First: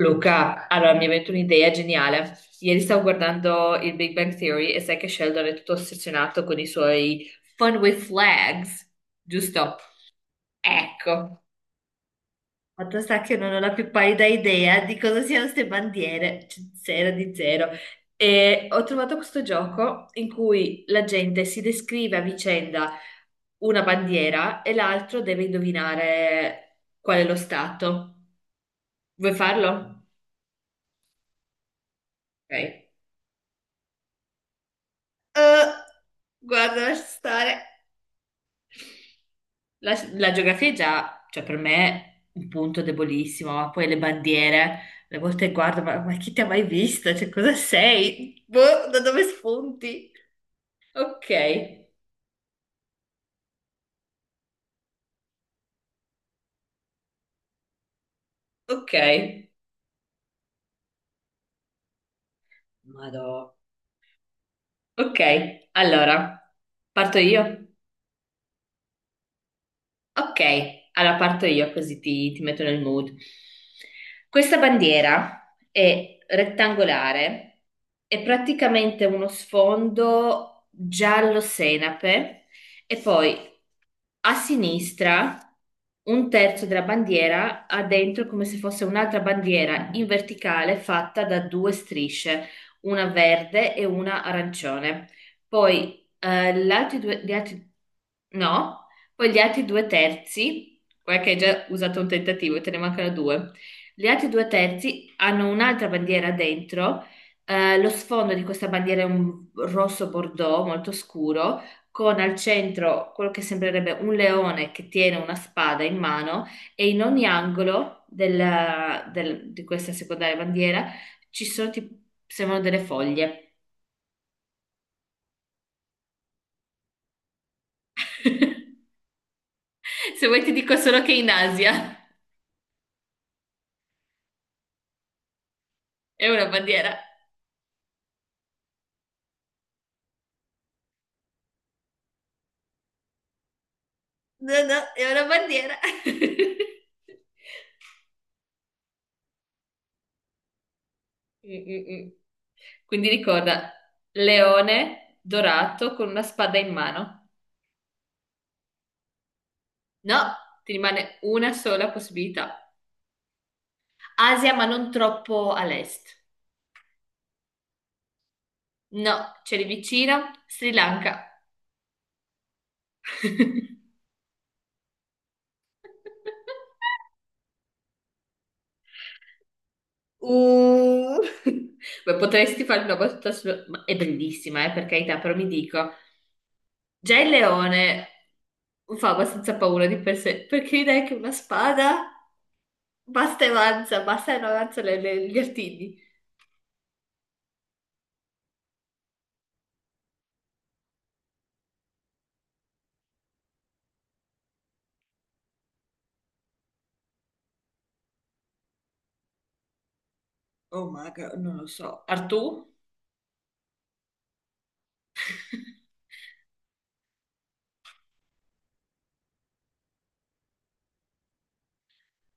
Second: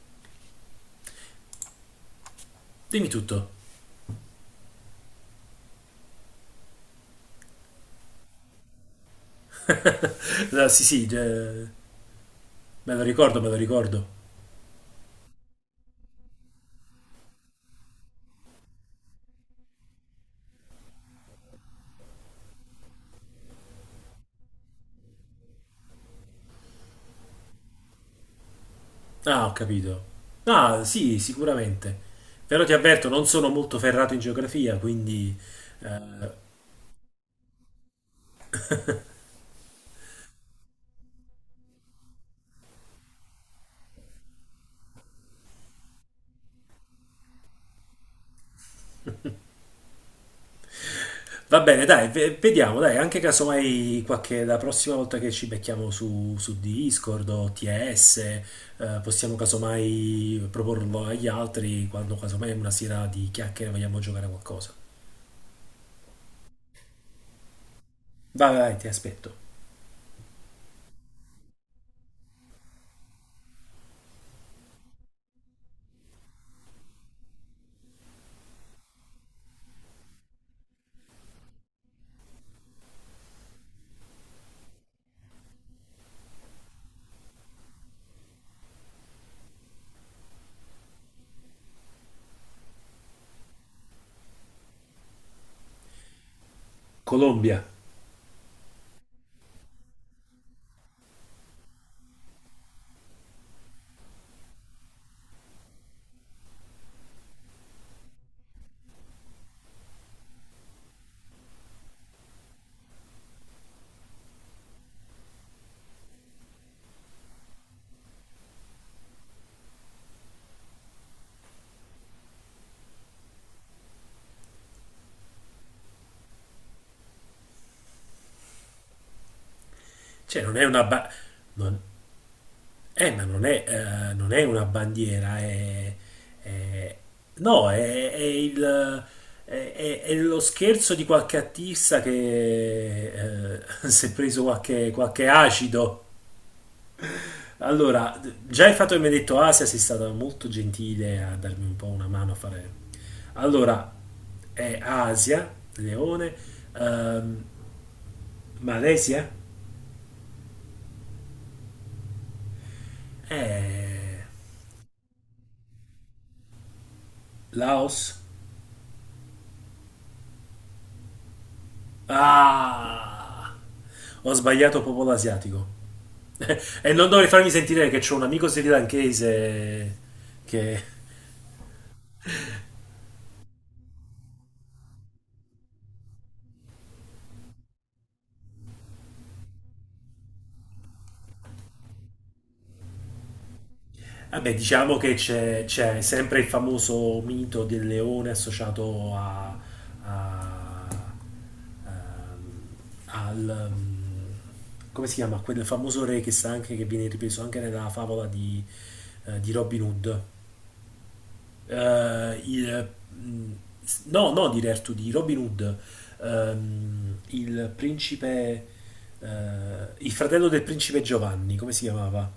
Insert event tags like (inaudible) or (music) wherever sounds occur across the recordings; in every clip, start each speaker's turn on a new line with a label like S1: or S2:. S1: Luca, allora mi è venuta un'idea geniale. Ieri stavo
S2: Dimmi tutto.
S1: guardando il Big Bang Theory e sai che Sheldon è tutto ossessionato con i suoi fun with flags, giusto?
S2: Eh, sì, sì,
S1: Ecco,
S2: eh, me
S1: fatto
S2: lo
S1: sta che
S2: ricordo, me
S1: non
S2: lo
S1: ho la più
S2: ricordo.
S1: pallida idea di cosa siano queste bandiere, cioè, zero di zero. E ho trovato questo gioco in cui la gente si descrive a vicenda una bandiera e l'altro deve indovinare qual è lo stato. Vuoi
S2: Ah, ho
S1: farlo?
S2: capito. Ah, sì, sicuramente. Però ti
S1: Ok.
S2: avverto, non sono molto ferrato in geografia, quindi...
S1: Eh,
S2: eh,
S1: guarda, lascia stare. La geografia è già, cioè per me, un punto debolissimo, ma poi le bandiere, le volte guardo, ma chi ti ha mai visto? Cioè, cosa sei? Boh, da dove spunti?
S2: va bene,
S1: Ok,
S2: dai, vediamo, dai, anche casomai qualche, la prossima volta che ci becchiamo su Discord o TS,
S1: ok,
S2: possiamo casomai proporlo agli altri quando casomai una sera di
S1: madò.
S2: chiacchiere vogliamo giocare a qualcosa.
S1: Ok, allora, parto io.
S2: Vai, vai, ti aspetto.
S1: Ok, allora parto io così ti metto nel mood. Questa bandiera è rettangolare, è praticamente uno sfondo giallo senape e poi a sinistra un terzo della bandiera ha dentro come se fosse un'altra bandiera in verticale fatta da due strisce, una verde e una arancione. Poi gli altri due,
S2: Colombia.
S1: No? Poi gli altri due terzi, guarda che hai già usato un tentativo e te ne mancano due. Gli altri due terzi hanno un'altra bandiera dentro. Lo sfondo di questa bandiera è un rosso bordeaux molto scuro, con al centro quello che sembrerebbe un leone che tiene una spada in mano e in ogni angolo di questa secondaria bandiera ci sono, tipo, sembrano delle foglie. (laughs) Se vuoi
S2: Cioè,
S1: ti
S2: non è
S1: dico
S2: una...
S1: solo
S2: Ba-
S1: che in
S2: non-
S1: Asia
S2: Ma non è, non è una bandiera,
S1: (laughs) è una bandiera.
S2: è- no, è è lo scherzo di qualche artista che (laughs) si è preso
S1: No, no, è una
S2: qualche
S1: bandiera. (laughs)
S2: acido. Allora, già il fatto che mi hai detto Asia sei stata molto gentile a
S1: Mm,
S2: darmi un po'
S1: mm,
S2: una
S1: mm.
S2: mano a fare.
S1: Quindi ricorda,
S2: Allora, è
S1: leone
S2: Asia,
S1: dorato con una
S2: Leone,
S1: spada in mano.
S2: ehm, Malesia,
S1: No, ti rimane una sola possibilità.
S2: eh,
S1: Asia, ma non troppo all'est.
S2: Laos.
S1: No, c'è lì vicino, Sri Lanka.
S2: Ah!
S1: (laughs)
S2: Ho sbagliato popolo asiatico. (laughs) E non dovrei farmi sentire che c'è un amico srilankese che...
S1: Uh. Beh, potresti fare una battuta su... ma è bellissima, per carità, però mi dico, già il leone fa abbastanza paura di per sé, perché direi che una spada basta e avanza, basta e non
S2: Vabbè,
S1: avanza
S2: diciamo che
S1: gli artigli.
S2: c'è sempre il famoso mito del leone associato a... a- ehm, al... mm, come si chiama? Quel famoso re che sta anche, che viene ripreso anche nella favola di Robin Hood.
S1: Oh my God, non lo so. Artù?
S2: eh, il- mh, no di Rare 2D, Robin Hood,
S1: (laughs)
S2: il principe, eh, il fratello del principe Giovanni, come si chiamava?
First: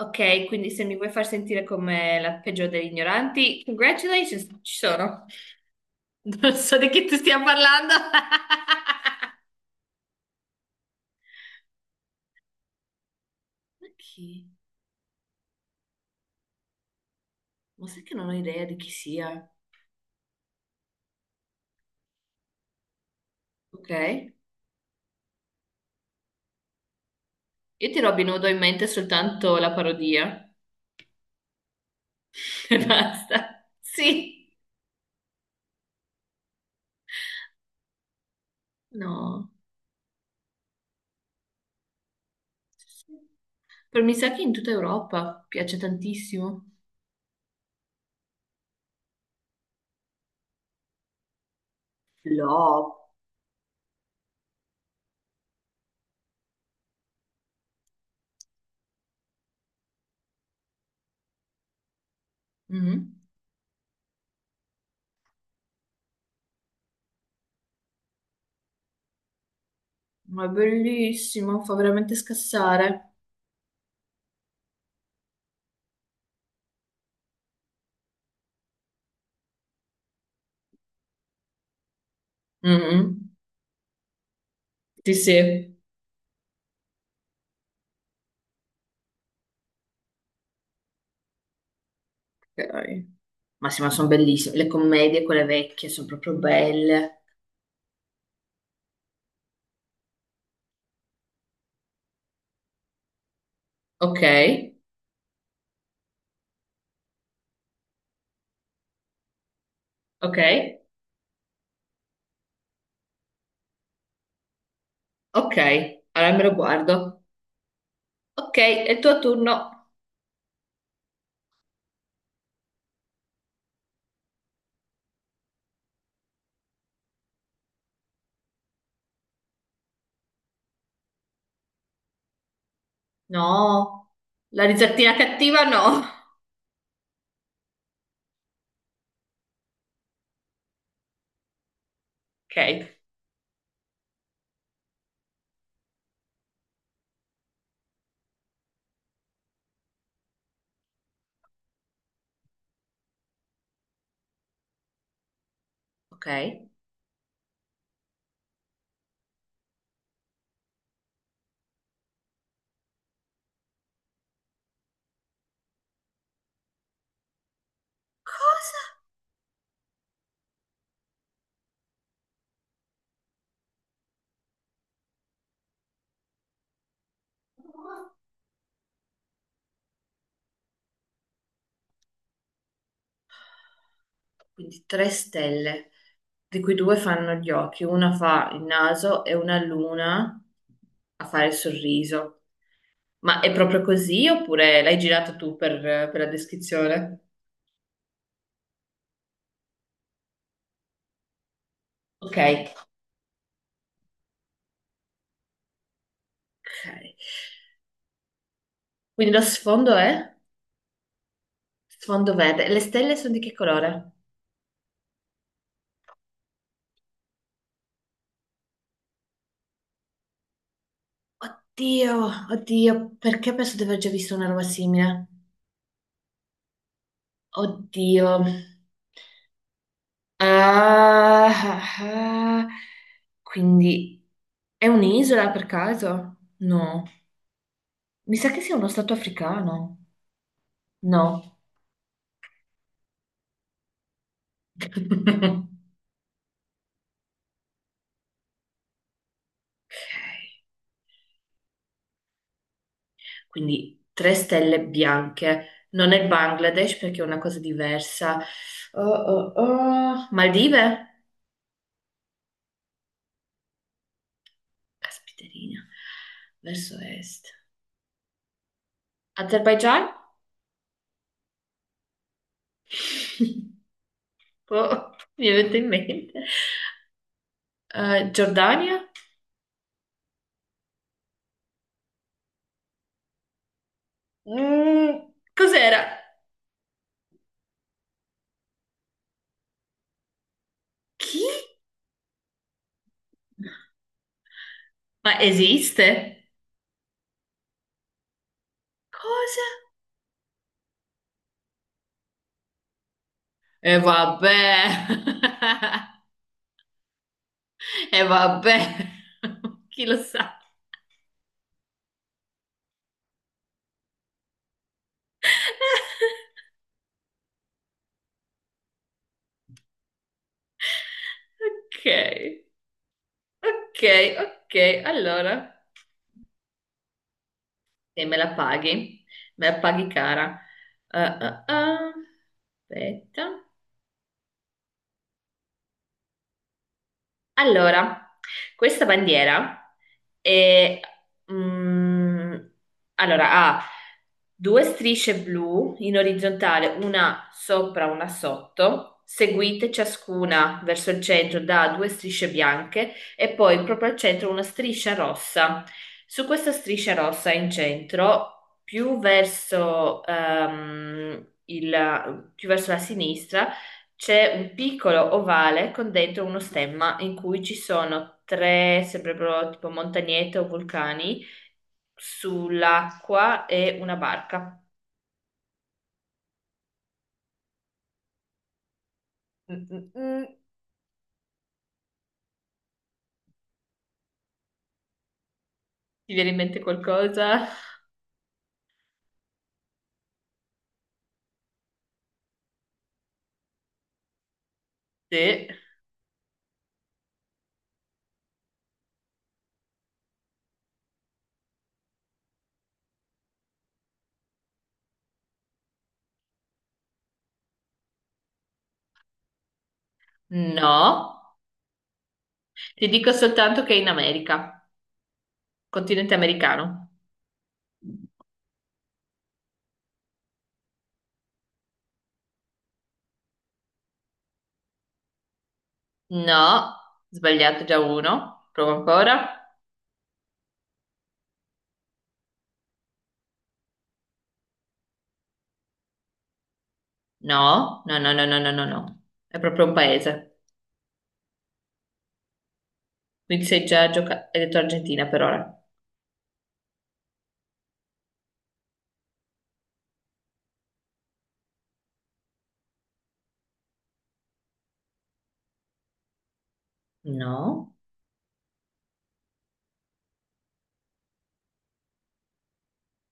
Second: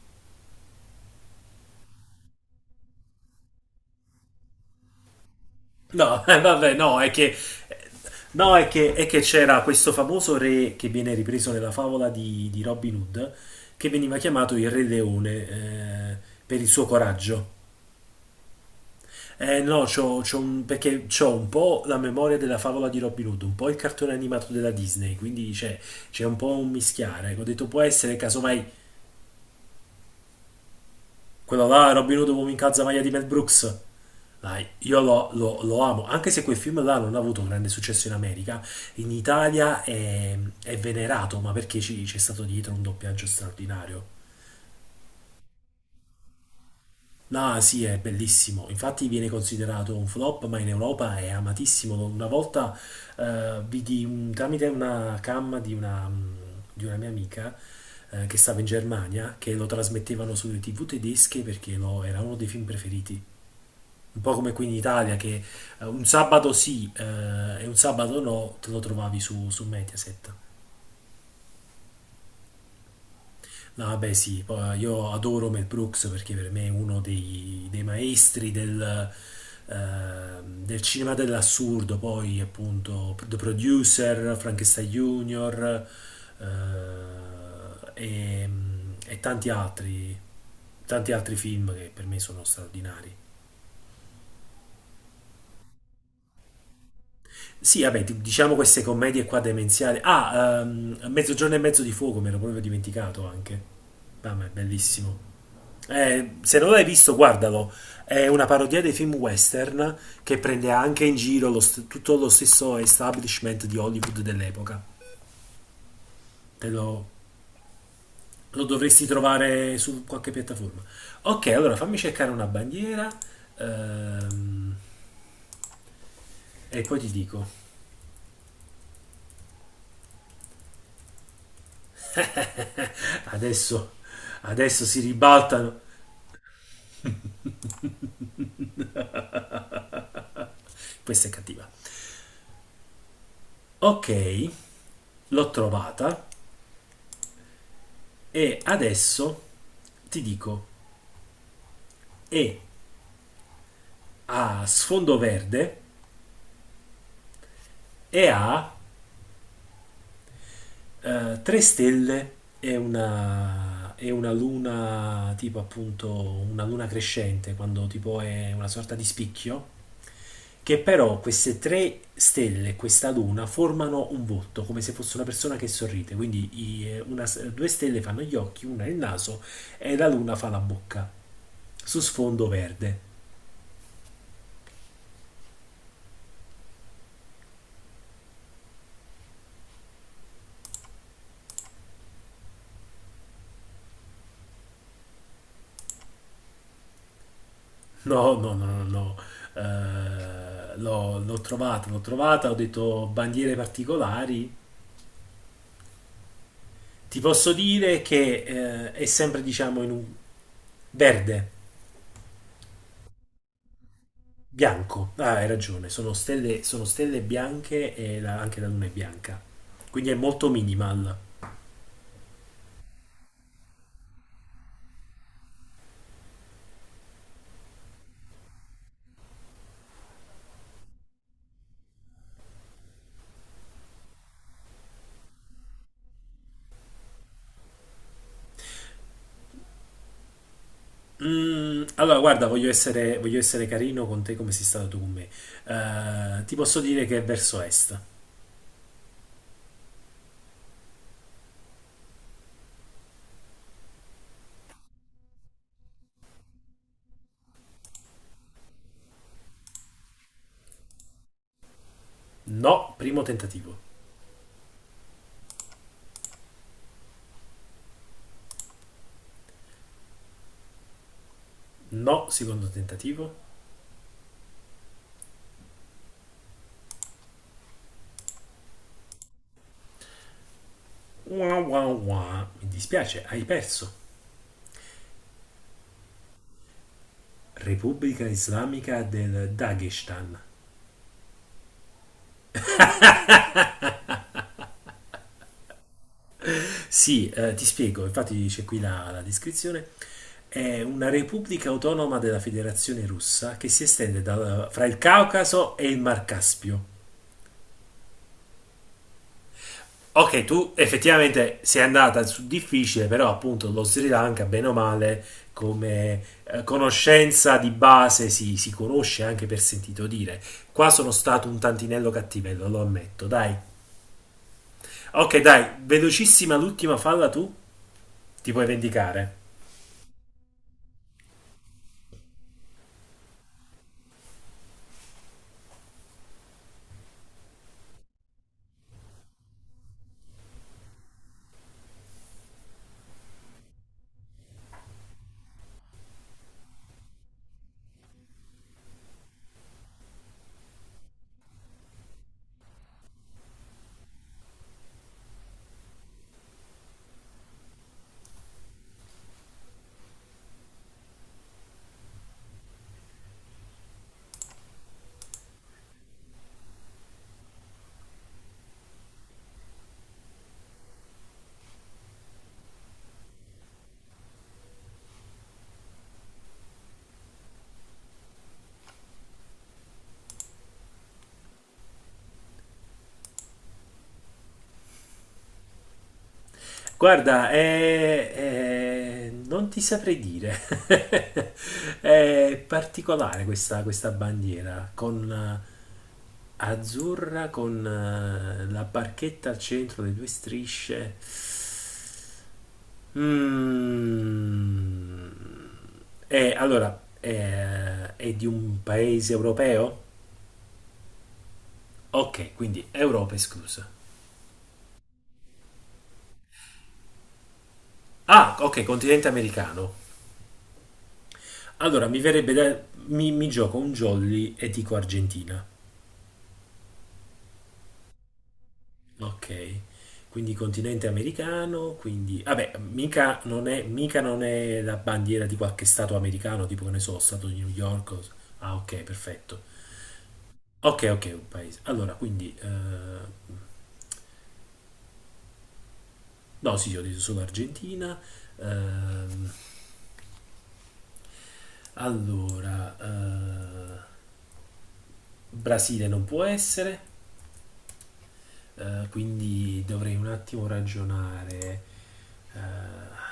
S1: Ok, quindi se mi vuoi far sentire come la peggiore degli ignoranti, congratulations, ci sono. (laughs)
S2: No, (laughs)
S1: Non
S2: vabbè,
S1: so di chi tu stia parlando.
S2: no, è che c'era questo famoso re che viene ripreso nella favola di Robin Hood,
S1: (laughs) Ma
S2: che veniva
S1: chi?
S2: chiamato il Re Leone, eh, per il suo coraggio.
S1: Ma sai che non ho idea di chi sia?
S2: Eh no, c'ho un, perché c'ho un po' la memoria della favola di Robin Hood, un po' il
S1: Ok,
S2: cartone
S1: io
S2: animato della Disney, c'è un po' un mischiare. Ecco, ho detto può
S1: ti
S2: essere
S1: Robin Hood ho in
S2: casomai
S1: mente soltanto la parodia.
S2: quello là, Robin Hood uomo in
S1: (laughs) E
S2: calzamaglia di Mel
S1: basta.
S2: Brooks.
S1: Sì.
S2: Dai, lo amo, anche se quel film là non ha avuto grande successo in America, in
S1: No.
S2: Italia è venerato, ma perché c'è stato dietro un doppiaggio
S1: Però mi
S2: straordinario.
S1: sa che in tutta Europa piace tantissimo.
S2: No, sì, è bellissimo. Infatti viene considerato un flop, ma in Europa è amatissimo. Una volta
S1: No,
S2: tramite una cam di di una mia amica che stava in Germania, che lo trasmettevano sulle TV tedesche perché era uno dei film preferiti.
S1: mhm.
S2: Un po' come qui in Italia, che un sabato sì e un sabato no, te lo trovavi su Mediaset.
S1: Ma è bellissimo, fa veramente scassare.
S2: No, vabbè, sì, poi io adoro Mel Brooks perché per me è uno dei maestri del, eh, del cinema dell'assurdo. Poi, appunto,
S1: Mhm.
S2: The Producer, Frankenstein
S1: Sì, sì.
S2: Junior eh, e, e tanti altri film che per me sono
S1: Ok.
S2: straordinari.
S1: Ma sì, ma sono bellissime. Le commedie, quelle vecchie, sono proprio belle.
S2: Sì, vabbè, diciamo queste commedie qua demenziali. Ah, Mezzogiorno e mezzo di fuoco, me l'ho proprio dimenticato anche.
S1: Ok,
S2: Mamma, è bellissimo. Se non l'hai visto, guardalo. È una parodia dei film western che
S1: ok,
S2: prende anche in giro tutto lo stesso establishment di Hollywood dell'epoca.
S1: ok. Allora me lo
S2: Te lo,
S1: guardo. Ok,
S2: Lo
S1: è il
S2: dovresti
S1: tuo
S2: trovare
S1: turno.
S2: su qualche piattaforma. Ok, allora fammi cercare una bandiera ehm, e poi ti dico. Adesso,
S1: No, la
S2: Adesso si
S1: risatina cattiva
S2: ribaltano.
S1: no.
S2: Questa è cattiva.
S1: Ok,
S2: Ok, l'ho trovata e adesso ti dico è a sfondo verde
S1: ok.
S2: e ha tre stelle e una luna, tipo appunto una luna crescente, quando tipo è una
S1: Cosa?
S2: sorta di spicchio, che però queste tre stelle, questa luna, formano un volto, come se fosse una persona che sorride. Quindi i- una- due stelle fanno gli occhi, una il naso e la luna fa la bocca, su sfondo verde.
S1: Quindi tre stelle, di cui due fanno gli occhi, una fa il naso e una l'una a fare il sorriso. Ma è proprio così oppure l'hai girato tu per la descrizione?
S2: No, no, no, no, no. L'ho
S1: Ok,
S2: trovata, ho detto bandiere particolari.
S1: ok.
S2: Ti posso dire che è
S1: Quindi lo
S2: sempre, diciamo, in
S1: sfondo
S2: un
S1: è
S2: verde,
S1: sfondo verde. Le stelle sono di che colore?
S2: bianco. Ah, hai ragione, sono stelle bianche e anche la luna è bianca. Quindi è molto minimal.
S1: Oddio, oddio, perché penso di aver già visto una roba simile? Oddio. Ah, ah, ah. Quindi è un'isola per caso? No. Mi sa che sia uno stato africano. No.
S2: Mm, allora, guarda, voglio essere carino con te come sei stato tu con me.
S1: (laughs)
S2: Ti posso dire che è verso est.
S1: Ok. Quindi tre stelle bianche. Non è il Bangladesh perché è una cosa diversa. Oh, oh, oh. Maldive?
S2: No, primo tentativo.
S1: Caspiterina. Verso est. Azerbaigian?
S2: No, secondo tentativo.
S1: (laughs) Oh, mi è venuto in mente. Giordania?
S2: Wah, wah, wah. Mi dispiace, hai perso.
S1: Mm, cos'era?
S2: Repubblica Islamica del Dagestan.
S1: Chi? Ma esiste?
S2: Sì, ti spiego, infatti c'è qui la
S1: Cosa?
S2: descrizione. È una repubblica autonoma della Federazione Russa che si
S1: E
S2: estende
S1: vabbè.
S2: fra il Caucaso e il Mar
S1: (laughs)
S2: Caspio.
S1: E vabbè. (laughs) Chi lo
S2: Ok,
S1: sa?
S2: tu effettivamente sei andata su difficile, però appunto lo Sri Lanka, bene o male, come
S1: (laughs)
S2: conoscenza di base si conosce anche per sentito dire. Qua sono stato un
S1: Ok.
S2: tantinello cattivello, lo ammetto, dai.
S1: Ok, ok.
S2: Ok,
S1: Allora,
S2: dai, velocissima l'ultima falla tu,
S1: e me
S2: ti
S1: la
S2: puoi
S1: paghi.
S2: vendicare.
S1: Me la paghi cara. Ah, ah, ah. Aspetta. Allora, questa bandiera è, mm, allora, ha due strisce blu in orizzontale, una sopra, una sotto, seguite ciascuna verso il centro da due strisce bianche e poi proprio al centro una striscia rossa. Su questa striscia rossa in centro, più verso, più verso la sinistra, c'è un piccolo ovale con dentro uno stemma in cui ci sono tre, sembrerebbero tipo montagnette o vulcani, sull'acqua e una barca. Mm, mm, mm. Ti viene in mente
S2: Guarda,
S1: qualcosa?
S2: non ti saprei dire. (laughs) È particolare questa bandiera con
S1: Sì.
S2: azzurra, con la barchetta al centro, le due strisce. Mm. Allora, è di un paese europeo?
S1: No.
S2: Ok, quindi
S1: Ti dico
S2: Europa
S1: soltanto
S2: esclusa.
S1: che è in America, continente americano.
S2: Ah, ok, continente americano. Allora, mi verrebbe da... mi gioco un jolly e dico Argentina.
S1: No. Sbagliato già uno. Provo
S2: Ok,
S1: ancora.
S2: quindi continente americano, quindi... Vabbè, mica non è la bandiera di qualche stato americano, tipo che ne so, stato di New
S1: No,
S2: York.
S1: no, no, no, no, no,
S2: Ah,
S1: no,
S2: ok,
S1: no. È
S2: perfetto.
S1: proprio un paese.
S2: Ok, ok, un paese. Allora, quindi...
S1: Quindi sei già giocato. Hai detto Argentina per ora.
S2: no, sì, io ho detto solo Argentina. ehm, Allora, Brasile non può essere,
S1: No.
S2: quindi dovrei un attimo ragionare. eh,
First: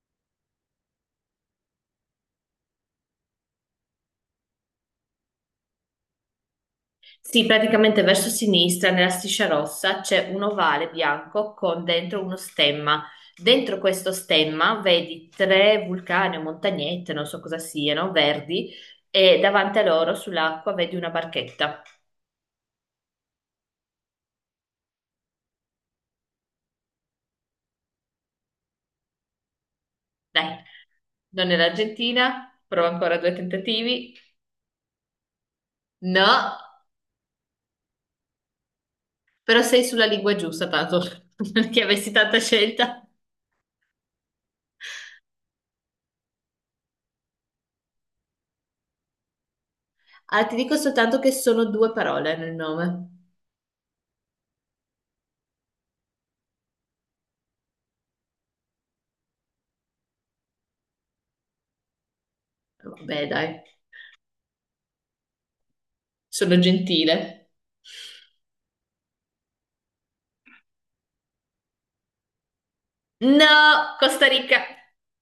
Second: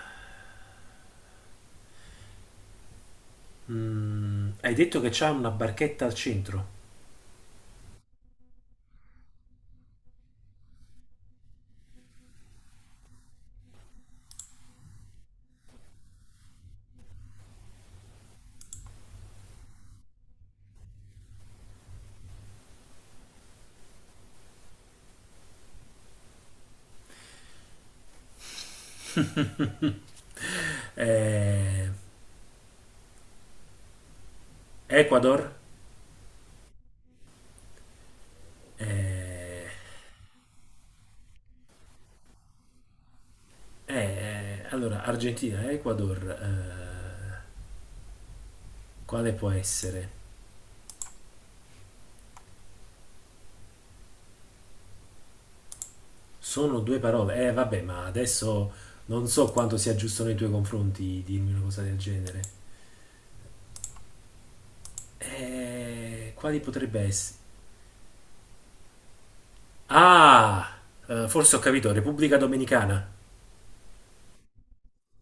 S2: Hai detto che c'è una barchetta al centro?
S1: Sì, praticamente verso sinistra, nella striscia rossa, c'è un ovale bianco con dentro uno stemma. Dentro questo stemma vedi tre vulcani o montagnette, non so cosa siano, verdi, e davanti a loro sull'acqua vedi una barchetta.
S2: (laughs)
S1: Dai, non è
S2: Eh,
S1: l'Argentina, prova ancora due tentativi.
S2: Ecuador,
S1: No, però
S2: eh,
S1: sei sulla lingua giusta, tanto (laughs) perché avessi tanta scelta.
S2: allora Argentina, Ecuador, quale può essere?
S1: Ah, ti dico soltanto che sono due parole nel nome.
S2: Sono due parole, eh vabbè, ma adesso non so quanto sia giusto nei tuoi confronti dirmi una cosa del genere.
S1: Vabbè, dai, sono
S2: Quali potrebbe essere?
S1: gentile.
S2: Ah, forse ho capito, Repubblica Dominicana.
S1: No, Costa Rica. (laughs)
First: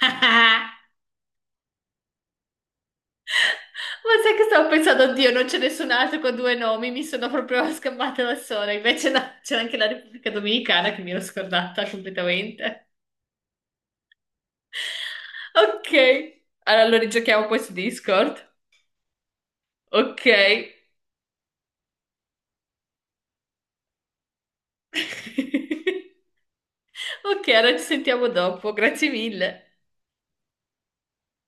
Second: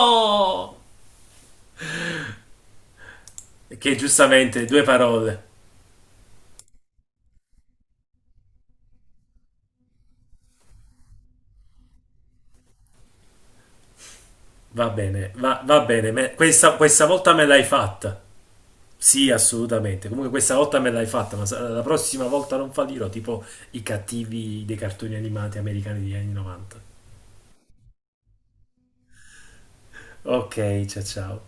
S1: Ma
S2: (laughs) Che
S1: sai che
S2: giustamente
S1: stavo
S2: due
S1: pensando, oddio, non
S2: parole.
S1: c'è nessun altro con due nomi, mi sono proprio scappata da sola. Invece no, c'è anche la Repubblica Dominicana che mi ero scordata completamente.
S2: Va bene, va bene,
S1: Ok,
S2: questa,
S1: allora lo
S2: questa volta me
S1: rigiochiamo poi
S2: l'hai
S1: su
S2: fatta.
S1: Discord.
S2: Sì, assolutamente.
S1: Ok.
S2: Comunque questa volta me l'hai fatta, ma la prossima volta non fallirò, tipo i cattivi dei cartoni animati americani degli
S1: (laughs)
S2: anni 90.
S1: Ok, allora ci sentiamo dopo, grazie mille.
S2: Ok, ciao ciao.